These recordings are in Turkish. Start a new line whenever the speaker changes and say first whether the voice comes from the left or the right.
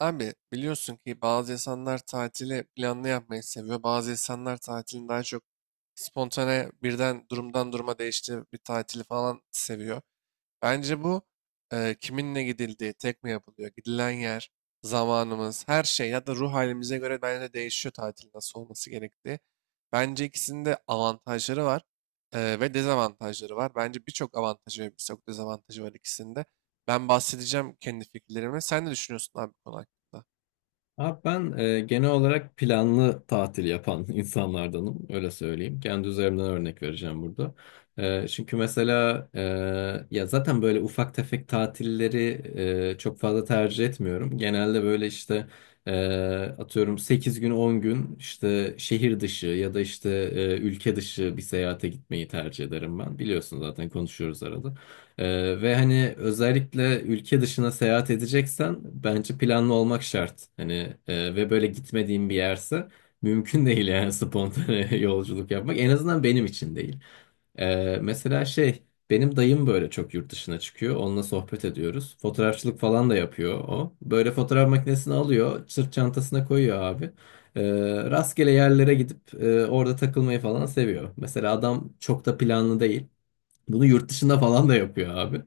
right: Abi biliyorsun ki bazı insanlar tatili planlı yapmayı seviyor. Bazı insanlar tatilin daha çok spontane birden durumdan duruma değiştiği bir tatili falan seviyor. Bence bu kiminle gidildiği, tek mi yapılıyor, gidilen yer, zamanımız, her şey ya da ruh halimize göre bence de değişiyor tatil nasıl olması gerektiği. Bence ikisinin de avantajları var ve dezavantajları var. Bence birçok avantajı ve birçok dezavantajı var ikisinde. Ben bahsedeceğim kendi fikirlerimi. Sen ne düşünüyorsun abi bu konu hakkında?
left: Abi ben genel olarak planlı tatil yapan insanlardanım, öyle söyleyeyim. Kendi üzerimden örnek vereceğim burada. Çünkü mesela ya zaten böyle ufak tefek tatilleri çok fazla tercih etmiyorum. Genelde böyle işte e, atıyorum 8 gün 10 gün işte şehir dışı ya da işte ülke dışı bir seyahate gitmeyi tercih ederim ben. Biliyorsun zaten konuşuyoruz arada. Ve hani özellikle ülke dışına seyahat edeceksen bence planlı olmak şart. Hani ve böyle gitmediğim bir yerse mümkün değil yani spontane yolculuk yapmak. En azından benim için değil. Mesela şey benim dayım böyle çok yurt dışına çıkıyor. Onunla sohbet ediyoruz. Fotoğrafçılık falan da yapıyor o. Böyle fotoğraf makinesini alıyor, sırt çantasına koyuyor abi. Ee, Rastgele yerlere gidip orada takılmayı falan seviyor. Mesela adam çok da planlı değil. Bunu yurt dışında falan da yapıyor abi.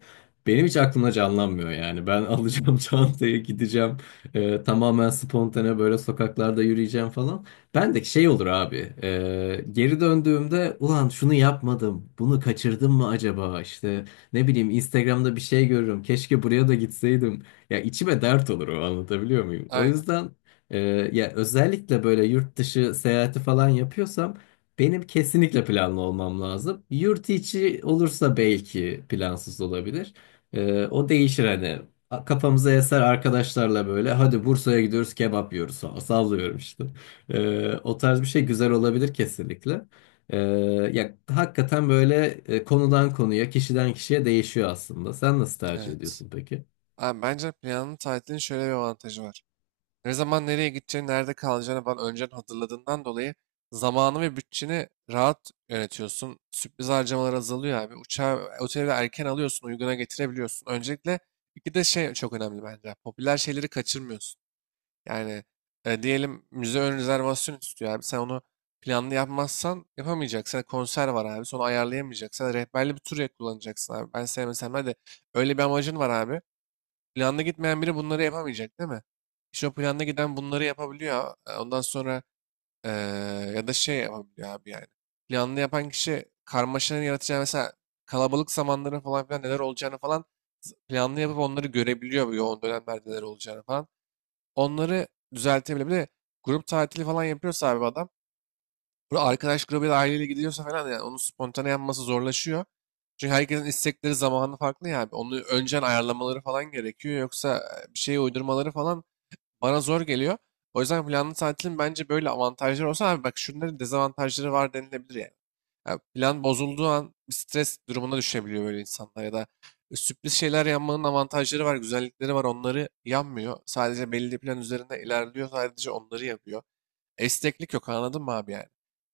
left: Benim hiç aklımda canlanmıyor yani. Ben alacağım çantayı gideceğim. Tamamen spontane böyle sokaklarda yürüyeceğim falan. Ben de şey olur abi. Geri döndüğümde ulan şunu yapmadım. Bunu kaçırdım mı acaba? İşte ne bileyim Instagram'da bir şey görürüm. Keşke buraya da gitseydim. Ya içime dert olur o, anlatabiliyor muyum? O
right: Aynen.
left: yüzden e, ya özellikle böyle yurt dışı seyahati falan yapıyorsam benim kesinlikle planlı olmam lazım. Yurt içi olursa belki plansız olabilir. O değişir hani. Kafamıza eser arkadaşlarla böyle hadi Bursa'ya gidiyoruz kebap yiyoruz falan. Sallıyorum işte. O tarz bir şey güzel olabilir kesinlikle. Ee, Ya hakikaten böyle konudan konuya, kişiden kişiye değişiyor aslında. Sen nasıl tercih
right: Evet.
left: ediyorsun peki?
right: Abi bence planlı tatilin şöyle bir avantajı var. Ne zaman nereye gideceğini, nerede kalacağını falan önceden hazırladığından dolayı zamanı ve bütçeni rahat yönetiyorsun. Sürpriz harcamalar azalıyor abi. Uçağı, oteli de erken alıyorsun, uyguna getirebiliyorsun. Öncelikle iki de şey çok önemli bence. Popüler şeyleri kaçırmıyorsun. Yani diyelim müze ön rezervasyon istiyor abi. Sen onu planlı yapmazsan yapamayacaksın. Yani konser var abi. Sonra ayarlayamayacaksın. Rehberli bir tur kullanacaksın abi. Ben sevmesem de öyle bir amacın var abi. Planlı gitmeyen biri bunları yapamayacak değil mi? İşte o planlı giden bunları yapabiliyor. E, ondan sonra e, ya da şey yapabiliyor abi yani. Planlı yapan kişi karmaşanın yaratacağı mesela kalabalık zamanların falan filan neler olacağını falan planlı yapıp onları görebiliyor bu yoğun dönemlerde neler olacağını falan. Onları düzeltebilir. Bir de grup tatili falan yapıyorsa abi bu adam burada arkadaş grubuyla aileyle gidiyorsa falan yani onun spontane yapması zorlaşıyor. Çünkü herkesin istekleri zamanı farklı ya abi. Onu önceden ayarlamaları falan gerekiyor. Yoksa bir şeye uydurmaları falan bana zor geliyor. O yüzden planlı tatilin bence böyle avantajları olsa abi bak şunların dezavantajları var denilebilir yani. Ya plan bozulduğu an bir stres durumuna düşebiliyor böyle insanlar ya da sürpriz şeyler yapmanın avantajları var, güzellikleri var. Onları yanmıyor. Sadece belli plan üzerinde ilerliyor. Sadece onları yapıyor. Esneklik yok anladın mı abi yani?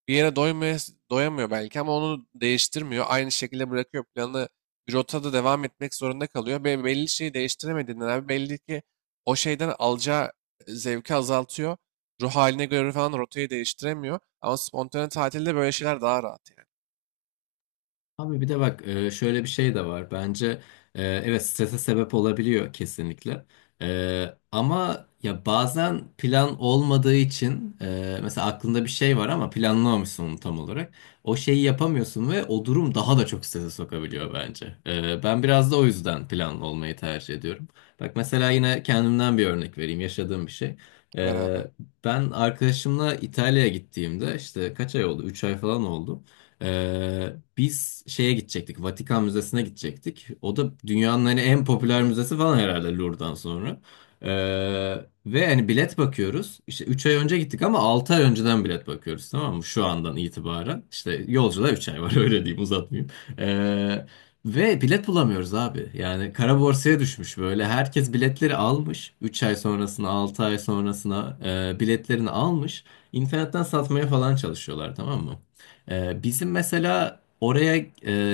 right: Bir yere doymuyor, doyamıyor belki ama onu değiştirmiyor. Aynı şekilde bırakıyor planı bir rotada devam etmek zorunda kalıyor. Ve belli şeyi değiştiremediğinden abi belli ki o şeyden alacağı zevki azaltıyor. Ruh haline göre falan rotayı değiştiremiyor. Ama spontane tatilde böyle şeyler daha rahat yani.
left: Abi bir de bak şöyle bir şey de var. Bence evet strese sebep olabiliyor kesinlikle. Ama ya bazen plan olmadığı için mesela aklında bir şey var ama planlamamışsın onu tam olarak. O şeyi yapamıyorsun ve o durum daha da çok strese sokabiliyor bence. Ben biraz da o yüzden planlı olmayı tercih ediyorum. Bak mesela yine kendimden bir örnek vereyim yaşadığım bir şey.
right: Ver abi.
left: E, Ben arkadaşımla İtalya'ya gittiğimde işte kaç ay oldu? 3 ay falan oldu. Ee, Biz şeye gidecektik. Vatikan Müzesi'ne gidecektik. O da dünyanın hani en popüler müzesi falan herhalde Louvre'dan sonra. Ee, Ve hani bilet bakıyoruz. İşte 3 ay önce gittik ama 6 ay önceden bilet bakıyoruz, tamam mı? Şu andan itibaren. İşte yolculuğa 3 ay var, öyle diyeyim uzatmayayım. Ee, Ve bilet bulamıyoruz abi. Yani kara borsaya düşmüş böyle. Herkes biletleri almış. 3 ay sonrasına, 6 ay sonrasına biletlerini almış. İnternetten satmaya falan çalışıyorlar, tamam mı? Bizim mesela oraya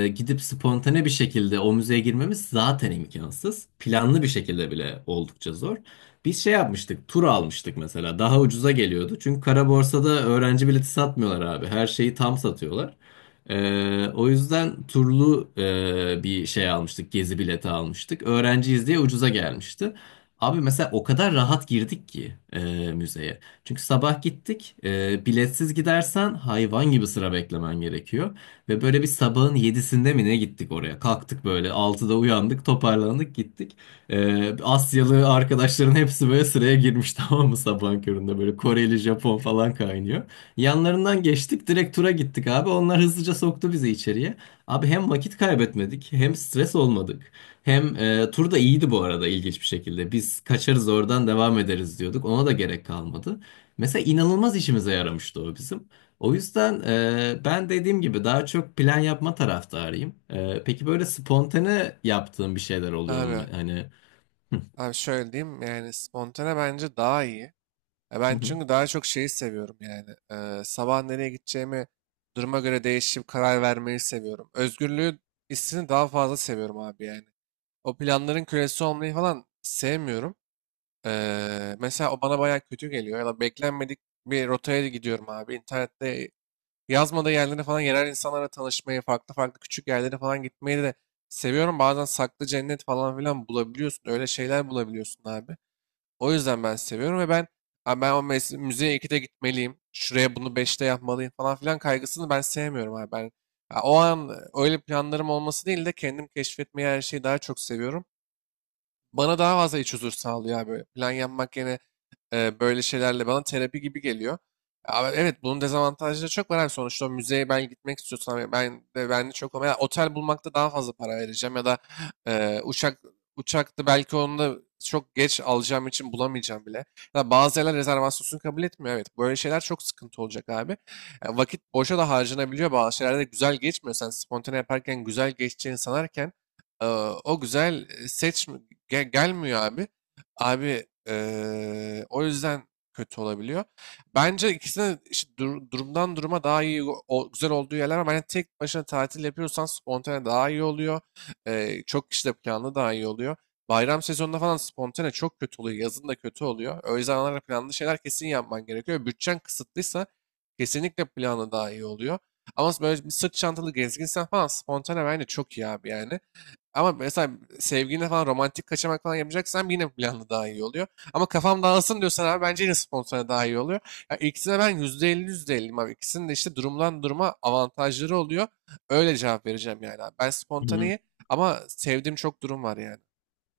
left: gidip spontane bir şekilde o müzeye girmemiz zaten imkansız. Planlı bir şekilde bile oldukça zor. Biz şey yapmıştık, tur almıştık mesela. Daha ucuza geliyordu. Çünkü kara borsada öğrenci bileti satmıyorlar abi. Her şeyi tam satıyorlar. O yüzden turlu bir şey almıştık, gezi bileti almıştık. Öğrenciyiz diye ucuza gelmişti. Abi mesela o kadar rahat girdik ki müzeye. Çünkü sabah gittik. Biletsiz gidersen hayvan gibi sıra beklemen gerekiyor. Ve böyle bir sabahın yedisinde mi ne gittik oraya? Kalktık böyle altıda uyandık, toparlandık gittik. Asyalı arkadaşların hepsi böyle sıraya girmiş, tamam mı, sabahın köründe böyle Koreli, Japon falan kaynıyor. Yanlarından geçtik, direkt tura gittik abi. Onlar hızlıca soktu bizi içeriye. Abi hem vakit kaybetmedik hem stres olmadık. Hem tur da iyiydi bu arada, ilginç bir şekilde. Biz kaçarız oradan devam ederiz diyorduk. Ona da gerek kalmadı. Mesela inanılmaz işimize yaramıştı o bizim. O yüzden ben dediğim gibi daha çok plan yapma taraftarıyım. Peki böyle spontane yaptığın bir şeyler oluyor mu?
right: Abi,
left: Hani.
right: abi, şöyle diyeyim yani spontane bence daha iyi. Ya
left: Hı
right: ben
left: hı.
right: çünkü daha çok şeyi seviyorum yani. Sabah nereye gideceğimi duruma göre değişip karar vermeyi seviyorum. Özgürlüğü hissini daha fazla seviyorum abi yani. O planların kölesi olmayı falan sevmiyorum. Mesela o bana bayağı kötü geliyor. Ya da beklenmedik bir rotaya gidiyorum abi. İnternette yazmadığı yerlere falan yerel insanlara tanışmayı, farklı farklı küçük yerlere falan gitmeyi de seviyorum. Bazen saklı cennet falan filan bulabiliyorsun. Öyle şeyler bulabiliyorsun abi. O yüzden ben seviyorum ve ben "Abi ben o müziğe 2'de gitmeliyim. Şuraya bunu beşte yapmalıyım falan filan kaygısını ben sevmiyorum abi." Ben ya o an öyle planlarım olması değil de kendim keşfetmeyi her şeyi daha çok seviyorum. Bana daha fazla iç huzur sağlıyor abi. Böyle plan yapmak yerine böyle şeylerle bana terapi gibi geliyor. Ama evet bunun dezavantajları çok var abi. Sonuçta o müzeye ben gitmek istiyorsam ben de çok ama ya otel bulmakta daha fazla para vereceğim ya da e, uçak uçakta belki onu da çok geç alacağım için bulamayacağım bile. Ya da bazı yerler rezervasyonsuz kabul etmiyor. Evet böyle şeyler çok sıkıntı olacak abi. Ya vakit boşa da harcanabiliyor. Bazı şeylerde de güzel geçmiyor. Sen spontane yaparken güzel geçeceğini sanarken e, o güzel e, seç gelmiyor abi. Abi o yüzden kötü olabiliyor. Bence ikisine işte durumdan duruma daha iyi güzel olduğu yerler var. Yani tek başına tatil yapıyorsan spontane daha iyi oluyor. Çok kişi de planlı daha iyi oluyor. Bayram sezonunda falan spontane çok kötü oluyor. Yazın da kötü oluyor. Öyle zamanlarda planlı şeyler kesin yapman gerekiyor. Bütçen kısıtlıysa kesinlikle planlı daha iyi oluyor. Ama böyle bir sırt çantalı gezginsen falan spontane bence çok iyi abi yani. Ama mesela sevgiline falan romantik kaçamak falan yapacaksan yine planlı daha iyi oluyor. Ama kafam dağılsın diyorsan abi bence yine spontane daha iyi oluyor. Ya ikisine ben %50 %50'yim abi. İkisinin de işte durumdan duruma avantajları oluyor. Öyle cevap vereceğim yani abi. Ben
left: Hı.
right: spontaneyi ama sevdiğim çok durum var yani.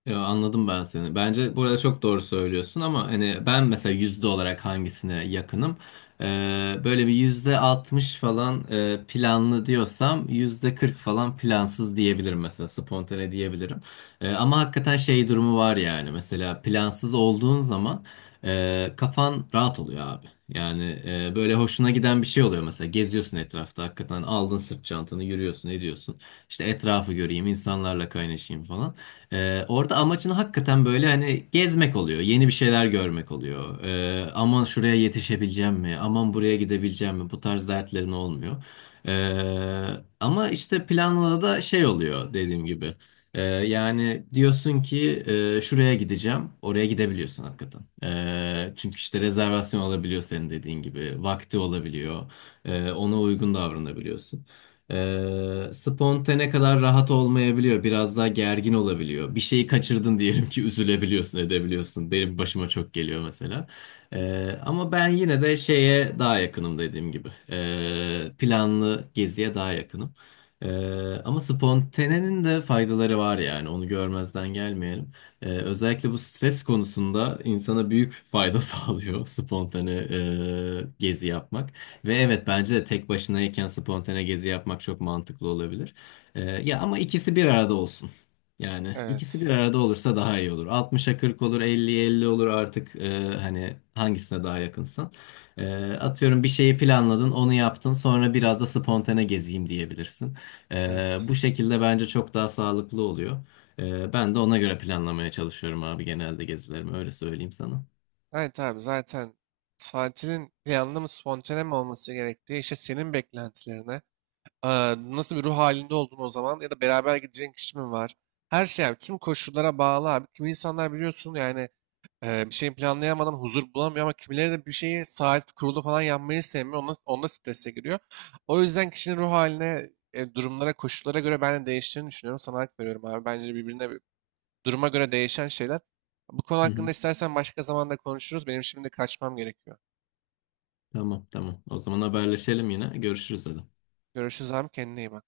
left: Yo, anladım ben seni. Bence burada çok doğru söylüyorsun ama hani ben mesela yüzde olarak hangisine yakınım? Böyle bir %60 falan planlı diyorsam %40 falan plansız diyebilirim mesela, spontane diyebilirim. Ama hakikaten şey durumu var yani, mesela plansız olduğun zaman kafan rahat oluyor abi. Yani böyle hoşuna giden bir şey oluyor, mesela geziyorsun etrafta, hakikaten aldın sırt çantanı yürüyorsun ediyorsun. İşte etrafı göreyim, insanlarla kaynaşayım falan. Orada amacın hakikaten böyle hani gezmek oluyor, yeni bir şeyler görmek oluyor. Aman şuraya yetişebileceğim mi? Aman buraya gidebileceğim mi? Bu tarz dertlerin olmuyor. Ama işte planla da şey oluyor dediğim gibi. Yani diyorsun ki şuraya gideceğim, oraya gidebiliyorsun hakikaten. Çünkü işte rezervasyon alabiliyor senin dediğin gibi, vakti olabiliyor. Ona uygun davranabiliyorsun. Spontane kadar rahat olmayabiliyor. Biraz daha gergin olabiliyor. Bir şeyi kaçırdın diyelim ki, üzülebiliyorsun, edebiliyorsun. Benim başıma çok geliyor mesela. Ama ben yine de şeye daha yakınım dediğim gibi. Planlı geziye daha yakınım. Ama spontanenin de faydaları var yani. Onu görmezden gelmeyelim. Özellikle bu stres konusunda insana büyük fayda sağlıyor spontane gezi yapmak. Ve evet, bence de tek başınayken spontane gezi yapmak çok mantıklı olabilir. Ya ama ikisi bir arada olsun. Yani ikisi
right: Evet.
left: bir arada olursa daha iyi olur. 60'a 40 olur, 50'ye 50 olur artık hani hangisine daha yakınsan. Atıyorum bir şeyi planladın, onu yaptın, sonra biraz da spontane gezeyim diyebilirsin. Bu
right: Evet.
left: şekilde bence çok daha sağlıklı oluyor. Ben de ona göre planlamaya çalışıyorum abi, genelde gezilerimi, öyle söyleyeyim sana.
right: Evet abi zaten tatilin planlı mı spontane mi olması gerektiği işte senin beklentilerine nasıl bir ruh halinde oldun o zaman ya da beraber gideceğin kişi mi var? Her şey abi tüm koşullara bağlı abi. Kimi insanlar biliyorsun yani bir şeyin planlayamadan huzur bulamıyor ama kimileri de bir şeyi saat kurulu falan yapmayı sevmiyor. Onda strese giriyor. O yüzden kişinin ruh haline, durumlara, koşullara göre ben de değiştiğini düşünüyorum. Sana hak veriyorum abi. Bence birbirine duruma göre değişen şeyler. Bu konu
left: Hı hı.
right: hakkında istersen başka zamanda konuşuruz. Benim şimdi kaçmam gerekiyor.
left: Tamam tamam. O zaman haberleşelim yine. Görüşürüz dedim.
right: Görüşürüz abi, kendine iyi bak.